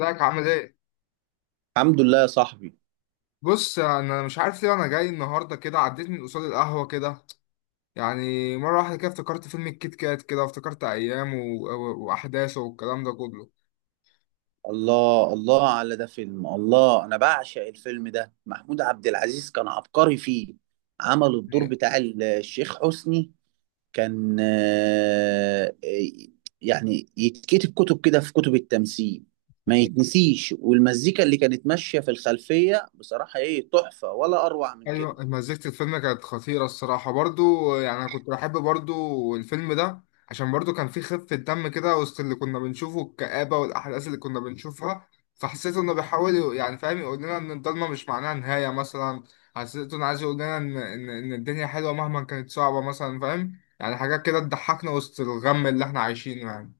ازيك عامل ايه؟ الحمد لله يا صاحبي. بص، انا مش عارف ليه انا جاي النهارده كده. عديت من قصاد القهوه كده، يعني مره واحده كده افتكرت فيلم الكيت كات كده، وافتكرت ايام واحداثه والكلام ده كله. الله الله على ده فيلم. الله انا بعشق الفيلم ده. محمود عبد العزيز كان عبقري فيه. عمل الدور بتاع الشيخ حسني. كان يعني يتكتب كتب كده في كتب التمثيل، ما يتنسيش. والمزيكا اللي كانت ماشية في الخلفية، بصراحة ايه تحفة؟ ولا اروع من كده. ايوه، مزيكة الفيلم كانت خطيرة الصراحة، برضو يعني انا كنت بحب برضو الفيلم ده، عشان برضو كان فيه خفة دم كده وسط اللي كنا بنشوفه الكآبة والاحداث اللي كنا بنشوفها. فحسيت انه بيحاول يعني فاهم، يقول لنا ان الضلمة مش معناها نهاية مثلا. حسيت انه عايز يقول لنا ان ان إن الدنيا حلوة مهما كانت صعبة مثلا، فاهم؟ يعني حاجات كده تضحكنا وسط الغم اللي احنا عايشينه يعني.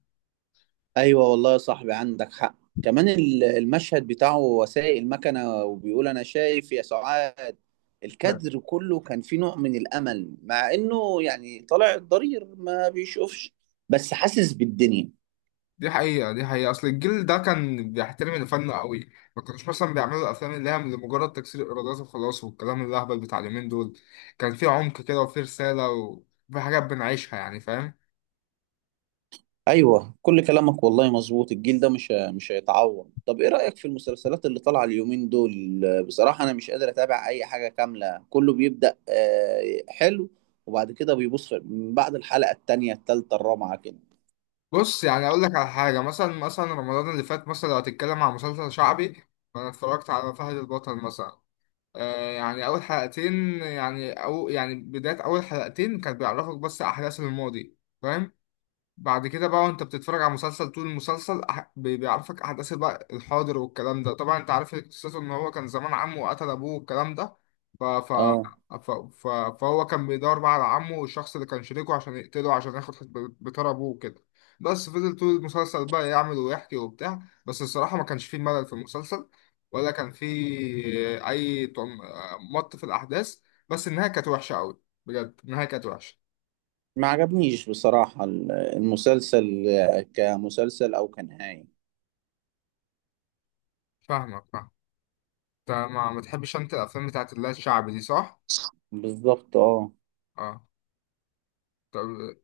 ايوه والله يا صاحبي، عندك حق. كمان المشهد بتاعه وهو سايق المكنه وبيقول انا شايف يا سعاد، الكادر كله كان فيه نوع من الامل، مع انه يعني طالع الضرير ما بيشوفش، بس حاسس بالدنيا. دي حقيقة، دي حقيقة. أصل الجيل ده كان بيحترم الفن قوي، ما كانوش مثلا بيعملوا الأفلام اللي هي لمجرد تكسير الإيرادات وخلاص والكلام الأهبل بتاع اليومين دول. كان في عمق كده، وفي رسالة، وفي حاجات بنعيشها يعني، فاهم؟ ايوه كل كلامك والله مظبوط، الجيل ده مش هيتعوض. طب ايه رايك في المسلسلات اللي طالعه اليومين دول؟ بصراحه انا مش قادر اتابع اي حاجه كامله، كله بيبدا حلو، وبعد كده بيبص من بعد الحلقه التانيه التالته الرابعه كده. بص يعني أقول لك على حاجة. مثلا مثلا رمضان اللي فات مثلا، لو هتتكلم عن مسلسل شعبي، فأنا اتفرجت على فهد البطل مثلا. آه يعني أول حلقتين، يعني أو يعني بداية أول حلقتين، كانت بيعرفك بس أحداث الماضي، فاهم؟ بعد كده بقى وانت بتتفرج على مسلسل، طول المسلسل بيعرفك احداث بقى الحاضر والكلام ده. طبعا انت عارف قصته ان هو كان زمان عمه وقتل ابوه والكلام ده. ف... ف... اه فهو كان بيدور بقى على عمه والشخص اللي كان شريكه عشان يقتله، عشان ياخد بتاع ابوه وكده. بس فضل طول المسلسل بقى يعمل ويحكي وبتاع، بس الصراحة ما كانش فيه ملل في المسلسل، ولا كان فيه اي مط في الاحداث. بس النهاية كانت وحشة قوي بجد، النهاية كانت وحشة. ما عجبنيش بصراحة المسلسل، كمسلسل أو كنهاية. فاهمك، فاهمك. انت ما تحبش انت الافلام بتاعت اللي هي الشعبي دي، صح؟ بالظبط اه. اه. طب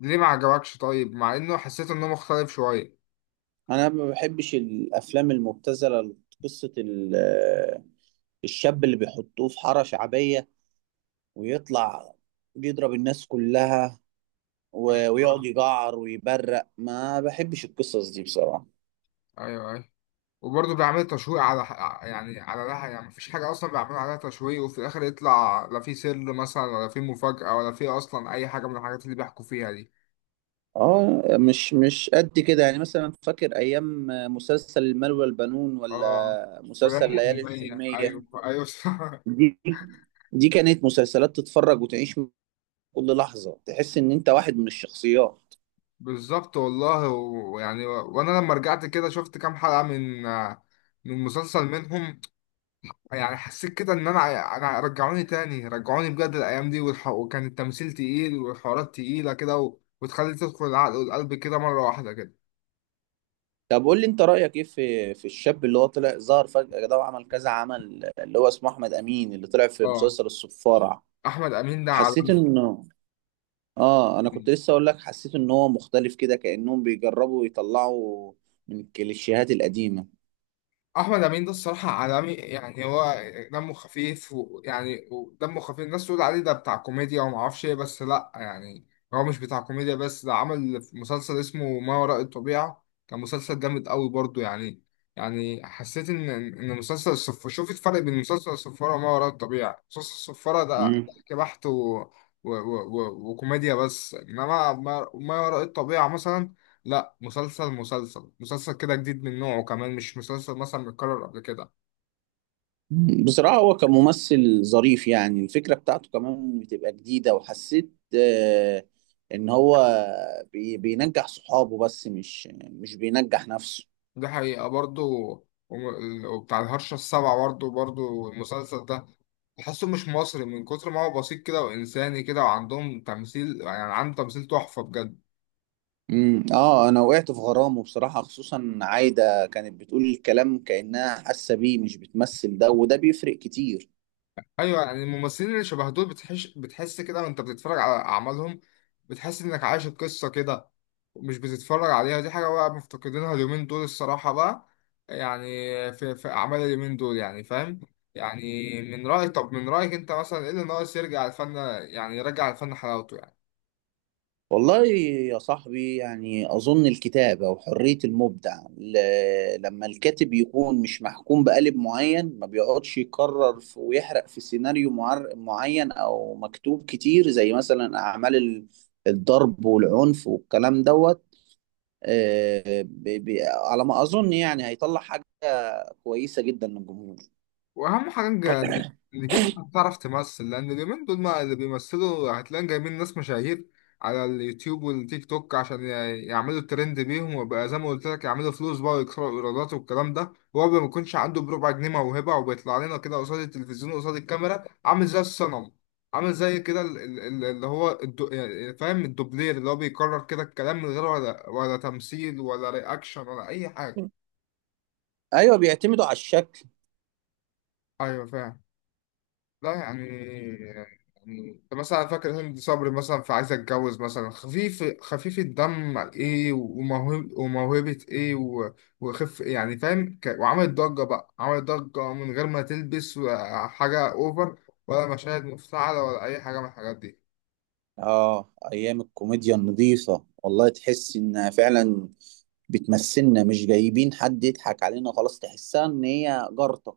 ليه ما عجبكش طيب، مع انه حسيت انه مختلف شويه؟ أنا ما بحبش الأفلام المبتذلة، قصة الشاب اللي بيحطوه في حارة شعبية ويطلع بيضرب الناس كلها ويقعد ايوه يجعر ويبرق. ما بحبش القصص دي بصراحة. ايوه ايوه. وبرضه بيعمل تشويق على، يعني على لها، يعني مفيش حاجه اصلا بيعملوا عليها تشويق، وفي الاخر يطلع لا في سر مثلا، ولا في مفاجاه، ولا في اصلا اي حاجه من الحاجات اللي بيحكوا فيها دي. اه مش قد كده. يعني مثلا فاكر أيام مسلسل المال والبنون، اه، ولا ولا مسلسل ليالي المية، الحلمية؟ ايوه ايوه دي دي كانت مسلسلات تتفرج وتعيش، كل لحظة تحس ان انت واحد من الشخصيات. بالظبط والله. ويعني وانا لما رجعت كده شفت كام حلقه من من مسلسل منهم، يعني حسيت كده ان انا رجعوني تاني، رجعوني بجد الايام دي وكان التمثيل تقيل والحوارات تقيله كده، وتخلي تدخل العقل والقلب كده مره واحده كده. طب قول لي انت رأيك ايه في الشاب اللي هو طلع ظهر فجأة ده وعمل كذا عمل، اللي هو اسمه احمد امين، اللي طلع في اه. مسلسل الصفارة. احمد امين ده حسيت عالمي. انه، اه انا كنت لسه اقول لك، حسيت ان هو مختلف كده، كأنهم بيجربوا يطلعوا من الكليشيهات القديمة. احمد امين ده الصراحه عالمي، يعني هو دمه خفيف، ويعني ودمه خفيف. الناس تقول عليه ده بتاع كوميديا وما اعرفش ايه، بس لا يعني، هو مش بتاع كوميديا بس. ده عمل مسلسل اسمه ما وراء الطبيعه، كان مسلسل جامد قوي برضو يعني. يعني حسيت ان مسلسل الصف شوف الفرق بين مسلسل الصفاره وما وراء الطبيعه. مسلسل الصفاره ده مم. ضحك بحت و... و... وكوميديا بس، انما ما وراء الطبيعه مثلا، لا، مسلسل كده جديد من نوعه، كمان مش مسلسل مثلا متكرر قبل كده. بصراحة هو كممثل ظريف، يعني الفكرة بتاعته كمان بتبقى جديدة. وحسيت إن هو بينجح صحابه بس مش بينجح نفسه. دي حقيقة برضو. وبتاع الهرشة السبعة برضو، برضو المسلسل ده تحسه مش مصري من كتر ما هو بسيط كده وإنساني كده، وعندهم تمثيل، يعني عنده تمثيل تحفة بجد. اه، انا وقعت في غرامه بصراحة. خصوصا عايدة كانت بتقول الكلام كأنها حاسة بيه، مش بتمثل، ده وده بيفرق كتير. ايوه يعني الممثلين اللي شبه دول بتحس كده وانت بتتفرج على اعمالهم، بتحس انك عايش القصه كده، مش بتتفرج عليها. دي حاجه بقى مفتقدينها اليومين دول الصراحه بقى، يعني في اعمال اليومين دول، يعني فاهم؟ يعني من رايك، طب من رايك انت مثلا ايه اللي ناقص يرجع الفن، يعني يرجع الفن حلاوته، يعني؟ والله يا صاحبي، يعني أظن الكتابة وحرية المبدع، لما الكاتب يكون مش محكوم بقالب معين، ما بيقعدش يكرر ويحرق في سيناريو معين أو مكتوب كتير، زي مثلا أعمال الضرب والعنف والكلام دوت، على ما أظن يعني هيطلع حاجة كويسة جدا للجمهور. واهم حاجه اللي جيب تعرف تمثل. لان اليومين دول ما اللي بيمثلوا، هتلاقي جايبين ناس مشاهير على اليوتيوب والتيك توك عشان يعملوا الترند بيهم، وبقى زي ما قلت لك يعملوا فلوس بقى ويكسروا الايرادات والكلام ده. هو ما بيكونش عنده بربع جنيه موهبه، وبيطلع لنا كده قصاد التلفزيون، قصاد الكاميرا، عامل زي الصنم، عامل زي كده اللي هو يعني فاهم، الدوبلير، اللي هو بيكرر كده الكلام من غير ولا تمثيل ولا رياكشن ولا اي حاجه. أيوه بيعتمدوا على الشكل. ايوه فاهم. لا يعني، يعني انت مثلا فاكر هند صبري مثلا في عايزة اتجوز مثلا؟ خفيف خفيف الدم ايه، وموهبة ايه، وخف يعني فاهم وعملت ضجة بقى، عملت ضجة من غير ما تلبس حاجة اوفر، ولا مشاهد مفتعلة، ولا اي حاجة من الحاجات دي. اه ايام الكوميديا النظيفة، والله تحس انها فعلا بتمثلنا، مش جايبين حد يضحك علينا، خلاص تحسها ان هي جارتة.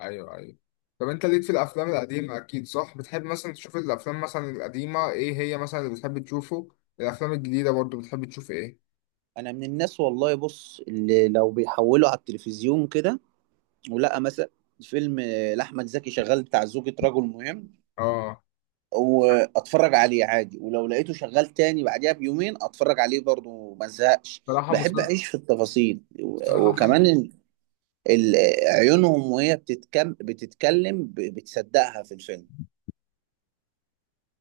ايوه ايوه. طب انت ليك في الافلام القديمة اكيد، صح؟ بتحب مثلا تشوف الافلام مثلا القديمة، ايه هي مثلا اللي بتحب تشوفه؟ الافلام الجديدة برضو، بتحب تشوف ايه؟ انا من الناس والله، بص، اللي لو بيحولوا على التلفزيون كده ولقى مثلا فيلم لاحمد زكي شغال بتاع زوجة رجل مهم، اه. واتفرج عليه عادي، ولو لقيته شغال تاني بعديها بيومين اتفرج عليه برضه ما ازهقش. صراحة بحب مسلسل. اعيش في التفاصيل، صراحة. وكمان ال- عيونهم وهي بتتكلم، بتصدقها في الفيلم.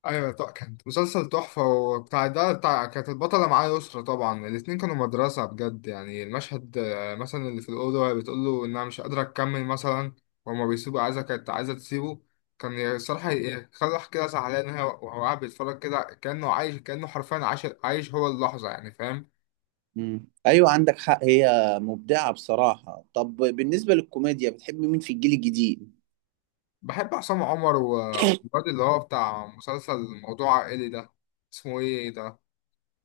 ايوه طبعا كانت مسلسل تحفه وبتاع ده بتاع، كانت البطله معاه يسرا. طبعا الاتنين كانوا مدرسه بجد، يعني المشهد مثلا اللي في الاوضه وهي بتقول له انها مش قادره تكمل مثلا، وهما بيسيبوا، عايزه كانت عايزه تسيبه. كان الصراحه يخلي واحد كده زعلان، وهو قاعد بيتفرج كده كانه عايش، كانه حرفيا عايش هو اللحظه، يعني فاهم؟ مم. ايوه عندك حق، هي مبدعه بصراحه. طب بالنسبه للكوميديا، بتحب مين في الجيل الجديد؟ بحب عصام عمر والواد اللي هو بتاع مسلسل موضوع عائلي ده، اسمه ايه ده؟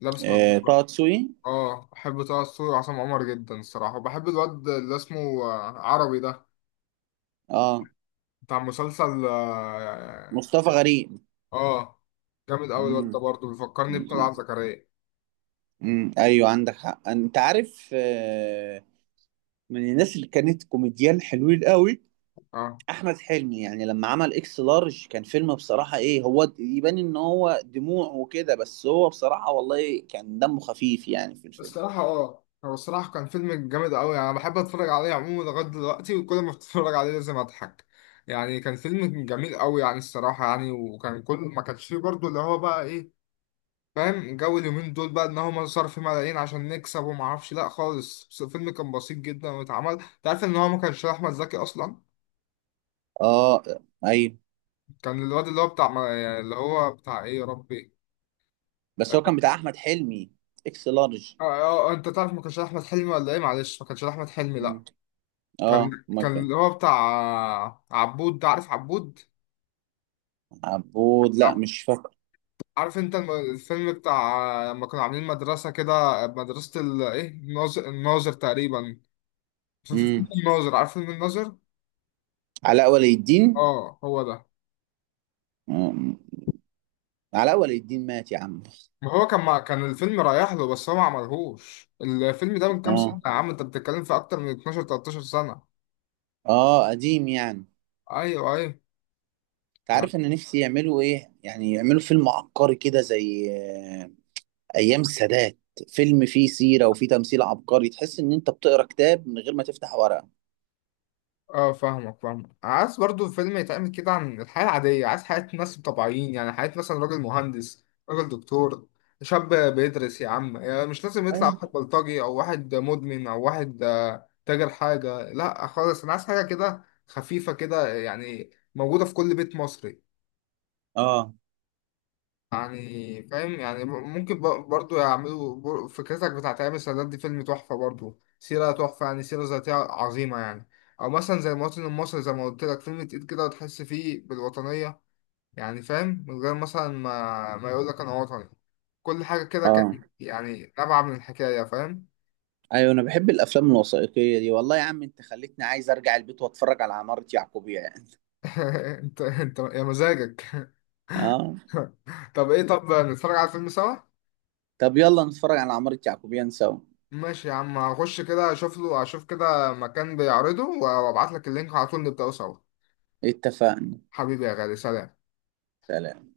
لابس طه مجنون. دسوقي. اه بحب طه دسوقي وعصام عمر جدا الصراحة. وبحب الواد اللي اسمه عربي ده، اه بتاع مسلسل اه. مصطفى غريب. آه، آه، جامد أوي الواد ده مم. برضه، بيفكرني مم. بطلعت زكريا. ايوه عندك حق. انت عارف من الناس اللي كانت كوميديان حلوين قوي، اه. احمد حلمي. يعني لما عمل اكس لارج كان فيلم بصراحه ايه. هو يبان ان هو دموع وكده، بس هو بصراحه والله كان دمه خفيف يعني في الفيلم. الصراحة اه، هو الصراحة كان فيلم جامد أوي يعني. أنا بحب أتفرج عليه عموما لغاية دلوقتي، وكل ما أتفرج عليه لازم أضحك. يعني كان فيلم جميل أوي يعني الصراحة يعني. وكان كل ما كانش فيه برضه اللي هو بقى إيه، فاهم جو اليومين دول بقى، ان هم صرفوا ملايين عشان نكسب وما اعرفش، لا خالص. بس الفيلم كان بسيط جدا، واتعمل. انت عارف ان هو ما كانش احمد زكي اصلا، اه ايوه. كان الواد اللي هو بتاع يعني اللي هو بتاع ايه يا ربي. بس هو اه. كان بتاع احمد حلمي، اكس لارج. اه انت تعرف ما كانش احمد حلمي ولا ايه؟ معلش، ما كانش احمد حلمي لا. مم. اه كان ما كان كان. اللي هو بتاع عبود ده، عارف عبود؟ عبود لا عب... مش فاكر. عارف انت الفيلم بتاع لما كانوا عاملين مدرسة كده، مدرسة ايه الناظر تقريبا، في فيلم امم، الناظر، عارف فيلم الناظر؟ علاء ولي الدين. اه هو ده. مم. علاء ولي الدين مات يا عم. ما هو كان كان الفيلم رايح له، بس هو ما عملهوش. الفيلم ده من كام سنة اه. يا عم، انت بتتكلم في اكتر من 12 13 سنة. اه قديم يعني. انت ايوه ايوه يعني. عارف ان نفسي يعملوا ايه؟ يعني يعملوا فيلم عبقري كده، زي ايام السادات، فيلم فيه سيره وفيه تمثيل عبقري، تحس ان انت بتقرا كتاب من غير ما تفتح ورقه. اه، فاهمك فاهمك. عايز برضو فيلم يتعمل كده عن الحياة العادية، عايز حياة ناس طبيعيين، يعني حياة مثلا راجل مهندس، راجل دكتور، شاب بيدرس يا عم. يعني مش لازم يطلع أيوة. واحد بلطجي، او واحد مدمن، او واحد تاجر حاجة. لا خالص، انا عايز حاجة كده خفيفة كده، يعني موجودة في كل بيت مصري، اه يعني فاهم؟ يعني ممكن برضو يعملوا فكرتك بتاعت ايام السادات دي فيلم تحفة برضو، سيرة تحفة يعني، سيرة ذاتية عظيمة يعني. او مثلا زي المواطن المصري زي ما قلت لك، فيلم تقيل كده وتحس فيه بالوطنية، يعني فاهم؟ من غير مثلا ما يقول لك انا وطني. كل حاجة كده اه. كان يعني نابعة من الحكاية، فاهم؟ ايوه انا بحب الافلام الوثائقيه دي. والله يا عم انت خليتني عايز ارجع البيت واتفرج على عماره يعقوبيان. انت يا مزاجك اه طب ايه، طب نتفرج على الفيلم سوا؟ طب يلا نتفرج على عماره يعقوبيان سوا. ماشي يا عم، هخش كده اشوف له، اشوف كده مكان بيعرضه وابعت لك اللينك على طول، نبدأه سوا. اتفقنا. حبيبي يا غالي، سلام. سلام.